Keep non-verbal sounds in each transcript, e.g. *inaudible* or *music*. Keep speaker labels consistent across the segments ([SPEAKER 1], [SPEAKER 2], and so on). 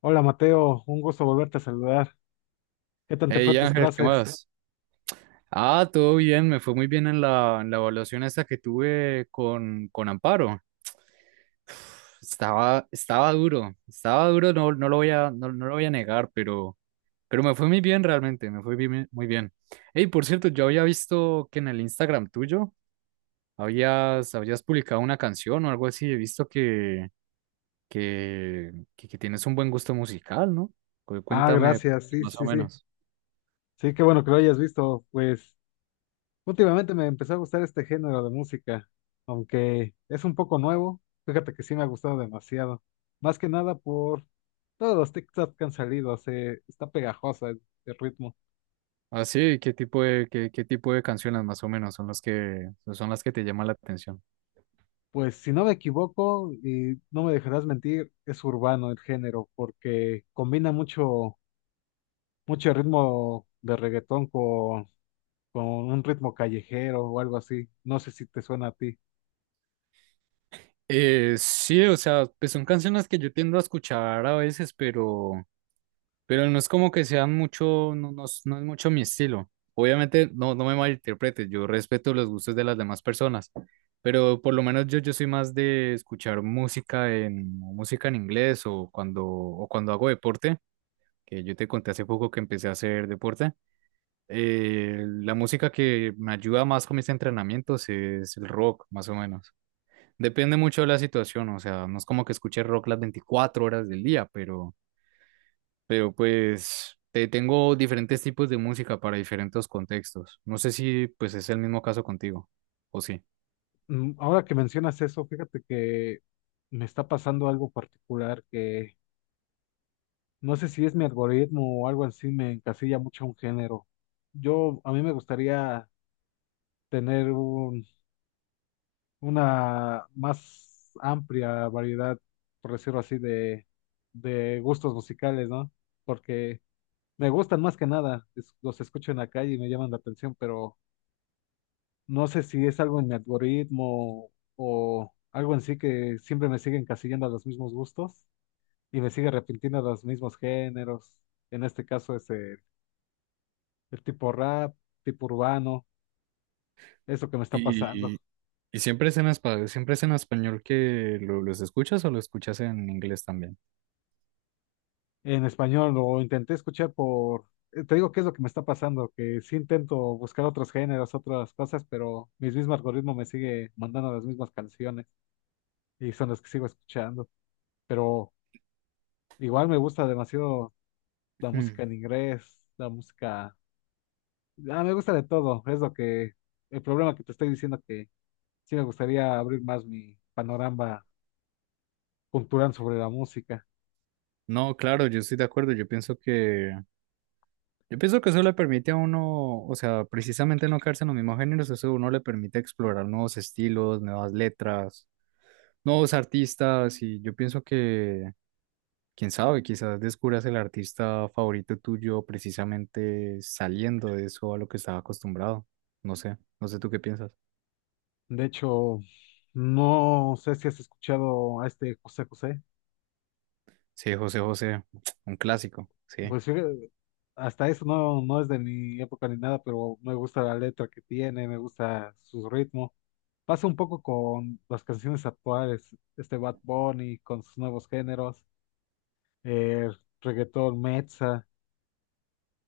[SPEAKER 1] Hola Mateo, un gusto volverte a saludar. ¿Qué tal te fue
[SPEAKER 2] Hey
[SPEAKER 1] tus
[SPEAKER 2] Ángel, ¿qué
[SPEAKER 1] clases?
[SPEAKER 2] más? Todo bien, me fue muy bien en en la evaluación esta que tuve con Amparo. *sighs* Estaba duro, no lo voy a no, no lo voy a negar, pero me fue muy bien realmente, muy bien. Hey, por cierto, yo había visto que en el Instagram tuyo habías publicado una canción o algo así, he visto que tienes un buen gusto musical, ¿no?
[SPEAKER 1] Ah,
[SPEAKER 2] Cuéntame
[SPEAKER 1] gracias, sí,
[SPEAKER 2] más o
[SPEAKER 1] sí, sí.
[SPEAKER 2] menos.
[SPEAKER 1] Sí, qué bueno que lo hayas visto. Pues últimamente me empezó a gustar este género de música, aunque es un poco nuevo. Fíjate que sí me ha gustado demasiado. Más que nada por todos los TikTok que han salido, se está pegajosa el ritmo.
[SPEAKER 2] Ah, sí, ¿qué tipo de, qué tipo de canciones más o menos son las que te llaman la atención?
[SPEAKER 1] Pues si no me equivoco, y no me dejarás mentir, es urbano el género, porque combina mucho ritmo de reggaetón con un ritmo callejero o algo así. No sé si te suena a ti.
[SPEAKER 2] Sí, o sea, pues son canciones que yo tiendo a escuchar a veces, pero no es como que sean mucho, no es mucho mi estilo. Obviamente, no me malinterpretes, yo respeto los gustos de las demás personas, pero por lo menos yo soy más de escuchar música en inglés o o cuando hago deporte, que yo te conté hace poco que empecé a hacer deporte. La música que me ayuda más con mis entrenamientos es el rock, más o menos. Depende mucho de la situación, o sea, no es como que escuche rock las 24 horas del día, pero pues tengo diferentes tipos de música para diferentes contextos. No sé si pues es el mismo caso contigo, o sí.
[SPEAKER 1] Ahora que mencionas eso, fíjate que me está pasando algo particular que no sé si es mi algoritmo o algo así, me encasilla mucho a un género. Yo, a mí me gustaría tener una más amplia variedad, por decirlo así, de gustos musicales, ¿no? Porque me gustan más que nada, es- los escucho en la calle y me llaman la atención, pero... No sé si es algo en mi algoritmo o algo en sí que siempre me sigue encasillando a los mismos gustos y me sigue arrepintiendo a los mismos géneros. En este caso es el tipo rap, tipo urbano, eso que me está pasando.
[SPEAKER 2] Y, y siempre es en español, siempre es en español que los escuchas o lo escuchas en inglés también.
[SPEAKER 1] En español lo intenté escuchar por... Te digo qué es lo que me está pasando, que sí intento buscar otros géneros, otras cosas, pero mi mismo algoritmo me sigue mandando las mismas canciones y son las que sigo escuchando. Pero igual me gusta demasiado la
[SPEAKER 2] Hmm.
[SPEAKER 1] música en inglés, la música... Ah, me gusta de todo, es lo que... El problema que te estoy diciendo que sí me gustaría abrir más mi panorama cultural sobre la música.
[SPEAKER 2] No, claro, yo estoy de acuerdo. Yo pienso que eso le permite a uno, o sea, precisamente no quedarse en los mismos géneros, eso a uno le permite explorar nuevos estilos, nuevas letras, nuevos artistas, y yo pienso que quién sabe, quizás descubras el artista favorito tuyo precisamente saliendo de eso a lo que estaba acostumbrado. No sé tú qué piensas.
[SPEAKER 1] De hecho, no sé si has escuchado a este José José.
[SPEAKER 2] Sí, José José, *tsk* un clásico, sí,
[SPEAKER 1] Pues fíjate, hasta eso no es de mi época ni nada, pero me gusta la letra que tiene, me gusta su ritmo. Pasa un poco con las canciones actuales, este Bad Bunny con sus nuevos géneros, el reggaetón, Mezza.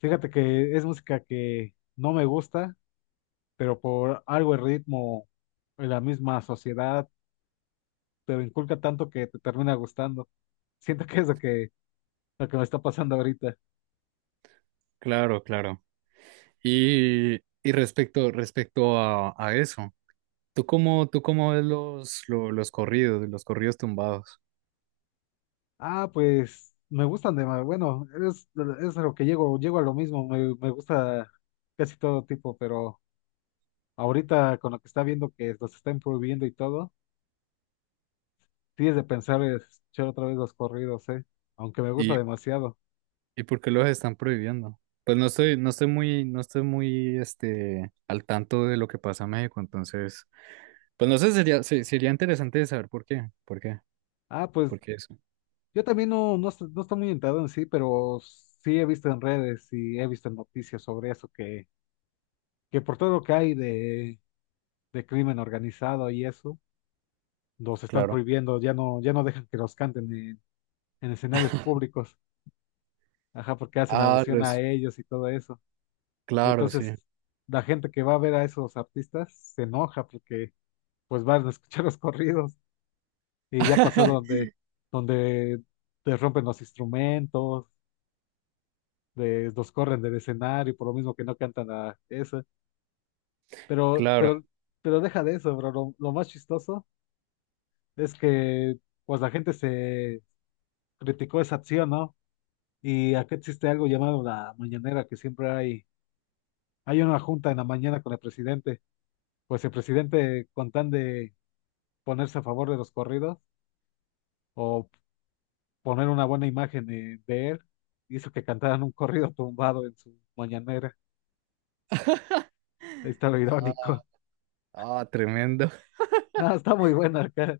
[SPEAKER 1] Fíjate que es música que no me gusta, pero por algo el ritmo, la misma sociedad, te lo inculca tanto que te termina gustando. *laughs* Siento que es lo que me está pasando ahorita.
[SPEAKER 2] claro, claro. Y, y respecto, respecto a eso, tú cómo ves los corridos tumbados?
[SPEAKER 1] Ah, pues me gustan de más. Bueno, es a lo que llego, llego a lo mismo. Me gusta casi todo tipo, pero ahorita con lo que está viendo que los están prohibiendo y todo, tienes de pensar en escuchar otra vez los corridos, ¿eh? Aunque me gusta
[SPEAKER 2] ¿Y,
[SPEAKER 1] demasiado.
[SPEAKER 2] ¿y por qué los están prohibiendo? Pues no estoy muy, no estoy muy, este, al tanto de lo que pasa en México, entonces, pues no sé, sería interesante saber por qué,
[SPEAKER 1] Ah, pues.
[SPEAKER 2] por qué eso.
[SPEAKER 1] Yo también no estoy muy enterado en sí, pero sí he visto en redes y he visto en noticias sobre eso, que por todo lo que hay de crimen organizado y eso, los están
[SPEAKER 2] Claro.
[SPEAKER 1] prohibiendo, ya no dejan que los canten en escenarios públicos, ajá, porque hacen
[SPEAKER 2] Ah,
[SPEAKER 1] alusión
[SPEAKER 2] los,
[SPEAKER 1] a ellos y todo eso. Y
[SPEAKER 2] claro, sí.
[SPEAKER 1] entonces la gente que va a ver a esos artistas se enoja porque pues van a escuchar *laughs* los corridos y ya pasa
[SPEAKER 2] *laughs*
[SPEAKER 1] donde te rompen los instrumentos les los corren del escenario por lo mismo que no cantan a eso. Pero,
[SPEAKER 2] Claro.
[SPEAKER 1] pero, pero deja de eso, bro. Lo más chistoso es que pues la gente se criticó esa acción, ¿no? Y acá existe algo llamado la mañanera, que siempre hay, hay una junta en la mañana con el presidente. Pues el presidente, con tan de ponerse a favor de los corridos o poner una buena imagen de él, hizo que cantaran un corrido tumbado en su mañanera.
[SPEAKER 2] *laughs*
[SPEAKER 1] Ahí está lo
[SPEAKER 2] Ah,
[SPEAKER 1] irónico. *laughs*
[SPEAKER 2] ah, tremendo.
[SPEAKER 1] No, está muy buena acá.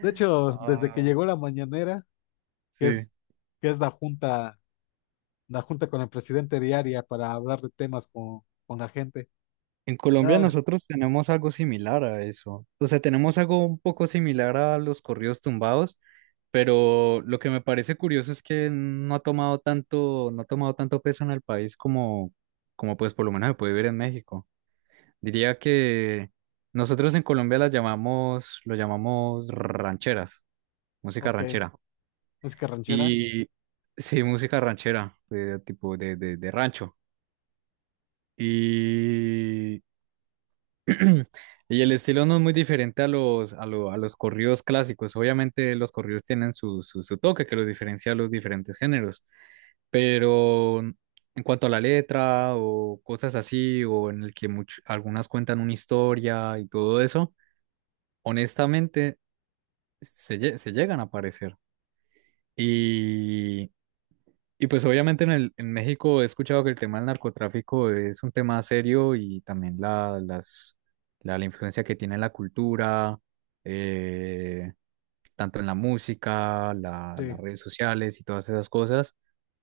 [SPEAKER 1] De hecho, desde que
[SPEAKER 2] Ah,
[SPEAKER 1] llegó la mañanera, que
[SPEAKER 2] sí.
[SPEAKER 1] es, que es la junta con el presidente diaria para hablar de temas con la gente.
[SPEAKER 2] En Colombia
[SPEAKER 1] Nada,
[SPEAKER 2] nosotros tenemos algo similar a eso. O sea, tenemos algo un poco similar a los corridos tumbados, pero lo que me parece curioso es que no ha tomado tanto, no ha tomado tanto peso en el país como, como pues por lo menos se puede ver en México. Diría que nosotros en Colombia lo llamamos rancheras, música
[SPEAKER 1] ok.
[SPEAKER 2] ranchera.
[SPEAKER 1] Música ranchera.
[SPEAKER 2] Y sí, música ranchera, de tipo de rancho. Y, *clears throat* y el estilo no es muy diferente a a los corridos clásicos. Obviamente los corridos tienen su toque que los diferencia a los diferentes géneros. Pero en cuanto a la letra o cosas así, o en el que algunas cuentan una historia y todo eso, honestamente se llegan a parecer. Y, y pues obviamente en en México he escuchado que el tema del narcotráfico es un tema serio y también la influencia que tiene en la cultura, eh, tanto en la música,
[SPEAKER 1] Sí,
[SPEAKER 2] las redes sociales y todas esas cosas,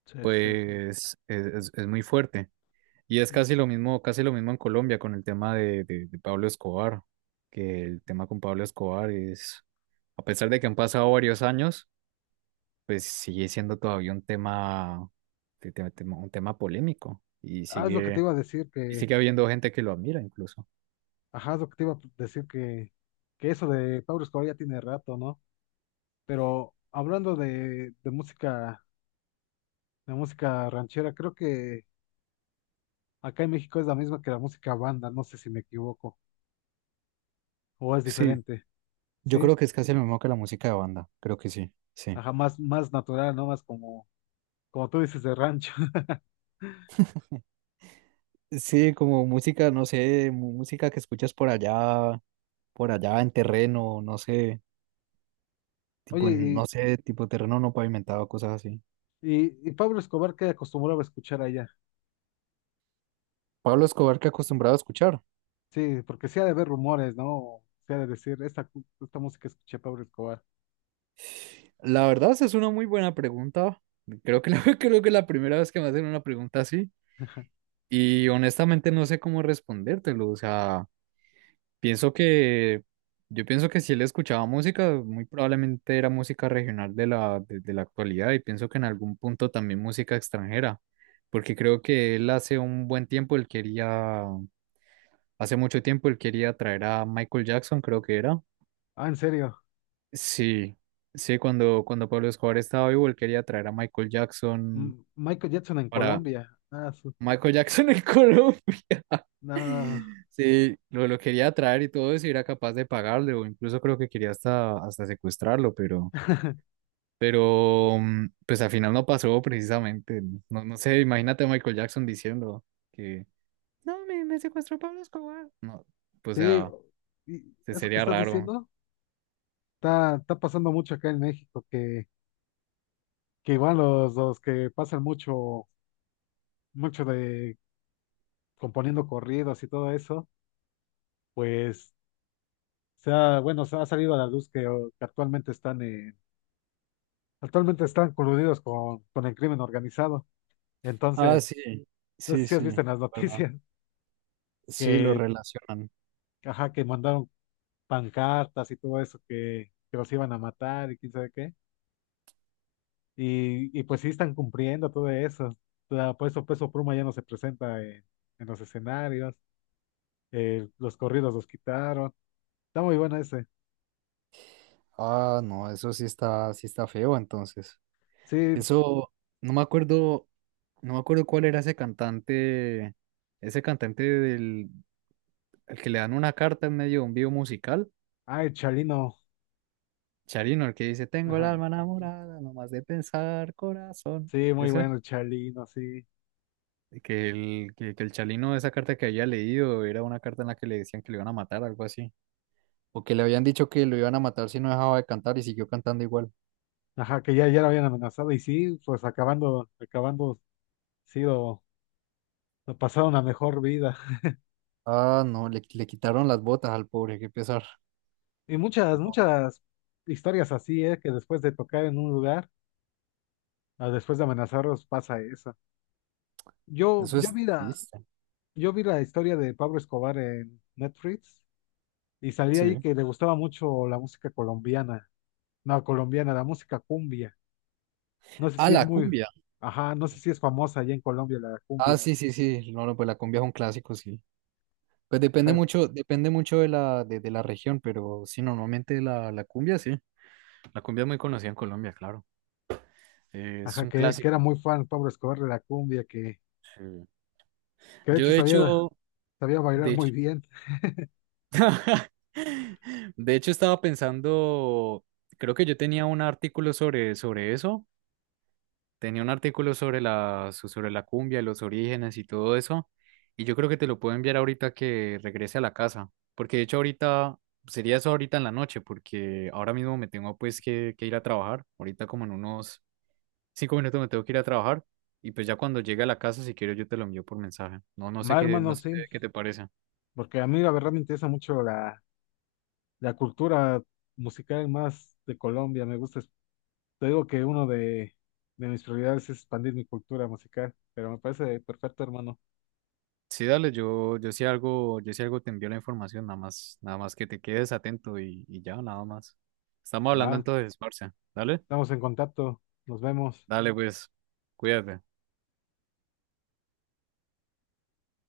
[SPEAKER 1] sí, sí.
[SPEAKER 2] pues es muy fuerte. Y es
[SPEAKER 1] Mm,
[SPEAKER 2] casi lo mismo en Colombia con el tema de Pablo Escobar, que el tema con Pablo Escobar es, a pesar de que han pasado varios años, pues sigue siendo todavía un tema, un tema polémico
[SPEAKER 1] Ah, es lo que te iba a decir
[SPEAKER 2] y
[SPEAKER 1] que,
[SPEAKER 2] sigue habiendo gente que lo admira incluso.
[SPEAKER 1] ajá, es lo que te iba a decir que eso de Pablo Escobar ya tiene rato, ¿no? Pero hablando de música ranchera, creo que acá en México es la misma que la música banda, no sé si me equivoco, o es
[SPEAKER 2] Sí,
[SPEAKER 1] diferente,
[SPEAKER 2] yo creo
[SPEAKER 1] ¿sí?
[SPEAKER 2] que es casi lo mismo que la música de banda, creo que sí, sí.
[SPEAKER 1] Ajá, más natural, ¿no? Más como como tú dices, de rancho. *laughs*
[SPEAKER 2] Sí, como música, no sé, música que escuchas por allá en terreno, no sé, no
[SPEAKER 1] Oye,
[SPEAKER 2] sé, tipo terreno no pavimentado, cosas así.
[SPEAKER 1] y Pablo Escobar, ¿qué acostumbraba a escuchar allá?
[SPEAKER 2] Pablo Escobar que acostumbraba a escuchar.
[SPEAKER 1] Sí, porque sí ha de haber rumores, ¿no? O sí ha de decir, esta, cu- esta música escuché a Pablo Escobar.
[SPEAKER 2] La verdad, esa es una muy buena pregunta. *laughs* Creo que es la primera vez que me hacen una pregunta así. Y honestamente no sé cómo respondértelo. O sea, pienso que, yo pienso que si él escuchaba música, muy probablemente era música regional de la, de la actualidad. Y pienso que en algún punto también música extranjera. Porque creo que él hace un buen tiempo, hace mucho tiempo, él quería traer a Michael Jackson, creo que era.
[SPEAKER 1] Ah, en serio,
[SPEAKER 2] Sí, sí, cuando Pablo Escobar estaba vivo, él quería traer a Michael Jackson
[SPEAKER 1] M- Michael Jackson en
[SPEAKER 2] para
[SPEAKER 1] Colombia. Ah, su-
[SPEAKER 2] Michael Jackson en *laughs* Colombia.
[SPEAKER 1] no,
[SPEAKER 2] Sí, lo quería traer y todo eso, y era capaz de pagarle, o incluso creo que quería hasta secuestrarlo, pero mm, pues al final no pasó precisamente. No, no sé, imagínate a Michael Jackson diciendo que no, me secuestró Pablo Escobar. No, pues o
[SPEAKER 1] sí,
[SPEAKER 2] sea,
[SPEAKER 1] y eso que
[SPEAKER 2] sería
[SPEAKER 1] estás
[SPEAKER 2] raro.
[SPEAKER 1] diciendo está, está pasando mucho acá en México, que igual los que pasan mucho de componiendo corridos y todo eso, pues, se ha- bueno, se ha salido a la luz que, oh, que actualmente están en Actualmente están coludidos con el crimen organizado.
[SPEAKER 2] Ah, sí,
[SPEAKER 1] Entonces, no sé
[SPEAKER 2] sí,
[SPEAKER 1] si has
[SPEAKER 2] sí,
[SPEAKER 1] visto en las *laughs*
[SPEAKER 2] verdad.
[SPEAKER 1] noticias
[SPEAKER 2] Sí, lo
[SPEAKER 1] que,
[SPEAKER 2] relacionan.
[SPEAKER 1] ajá, que mandaron pancartas y todo eso, que los iban a matar y quién sabe qué. Y pues sí están cumpliendo todo eso. O sea, por eso Peso Pluma ya no se presenta en los escenarios. Los corridos los quitaron. Está muy bueno ese.
[SPEAKER 2] Ah, no, eso sí está feo, entonces.
[SPEAKER 1] Sí,
[SPEAKER 2] Eso, no me acuerdo, no me acuerdo cuál era ese cantante al que le dan una carta en medio de un video musical,
[SPEAKER 1] ay, Chalino.
[SPEAKER 2] Charino, el que dice, tengo el
[SPEAKER 1] Ajá.
[SPEAKER 2] alma enamorada, nomás de pensar, corazón.
[SPEAKER 1] Sí, muy
[SPEAKER 2] Ese,
[SPEAKER 1] bueno el Chalino, sí.
[SPEAKER 2] que el Chalino, esa carta que había leído, era una carta en la que le decían que le iban a matar, algo así. O que le habían dicho que lo iban a matar si no dejaba de cantar y siguió cantando igual.
[SPEAKER 1] Ajá, ya lo habían amenazado y sí, pues acabando sido a pasar una mejor vida.
[SPEAKER 2] Ah, no, le quitaron las botas al pobre, qué pesar.
[SPEAKER 1] Y muchas historias así, ¿eh? Que después de tocar en un lugar, a después de amenazarlos, pasa eso. Yo,
[SPEAKER 2] Eso
[SPEAKER 1] yo
[SPEAKER 2] es
[SPEAKER 1] vi la,
[SPEAKER 2] triste.
[SPEAKER 1] yo vi la historia de Pablo Escobar en Netflix y salí ahí
[SPEAKER 2] Sí.
[SPEAKER 1] que le gustaba mucho la música colombiana. No, colombiana, la música cumbia. No sé
[SPEAKER 2] Ah,
[SPEAKER 1] si es
[SPEAKER 2] la
[SPEAKER 1] muy,
[SPEAKER 2] cumbia.
[SPEAKER 1] ajá, no sé si es famosa allá en Colombia la
[SPEAKER 2] Ah,
[SPEAKER 1] cumbia.
[SPEAKER 2] sí, sí, sí. No, no, pues la cumbia es un clásico, sí. Pues
[SPEAKER 1] Ajá,
[SPEAKER 2] depende mucho de de la región, pero sí, normalmente la cumbia, sí. La cumbia es muy conocida en Colombia, claro. Es
[SPEAKER 1] ajá,
[SPEAKER 2] un
[SPEAKER 1] que era
[SPEAKER 2] clásico.
[SPEAKER 1] muy fan Pablo Escobar de la cumbia,
[SPEAKER 2] Sí.
[SPEAKER 1] que de
[SPEAKER 2] Yo
[SPEAKER 1] hecho
[SPEAKER 2] de
[SPEAKER 1] sabía,
[SPEAKER 2] hecho,
[SPEAKER 1] sabía bailar
[SPEAKER 2] de
[SPEAKER 1] muy
[SPEAKER 2] hecho,
[SPEAKER 1] bien.
[SPEAKER 2] *laughs* de hecho estaba pensando, creo que yo tenía un artículo sobre, sobre eso. Tenía un artículo sobre sobre la cumbia, los orígenes y todo eso. Y yo creo que te lo puedo enviar ahorita que regrese a la casa. Porque de hecho ahorita, sería eso ahorita en la noche, porque ahora mismo me tengo pues que ir a trabajar. Ahorita como en unos 5 minutos me tengo que ir a trabajar. Y pues ya cuando llegue a la casa, si quiero yo te lo envío por mensaje.
[SPEAKER 1] Va, hermano,
[SPEAKER 2] No sé
[SPEAKER 1] sí,
[SPEAKER 2] qué te parece.
[SPEAKER 1] porque a mí la verdad me interesa mucho la la cultura musical más de Colombia, me gusta. Es- Te digo que uno de mis prioridades es expandir mi cultura musical, pero me parece perfecto, hermano.
[SPEAKER 2] Sí, dale, yo si algo te envío la información, nada más, nada más que te quedes atento y ya, nada más. Estamos
[SPEAKER 1] Va,
[SPEAKER 2] hablando entonces, Marcia. Dale.
[SPEAKER 1] estamos en contacto, nos vemos.
[SPEAKER 2] Dale, pues, cuídate.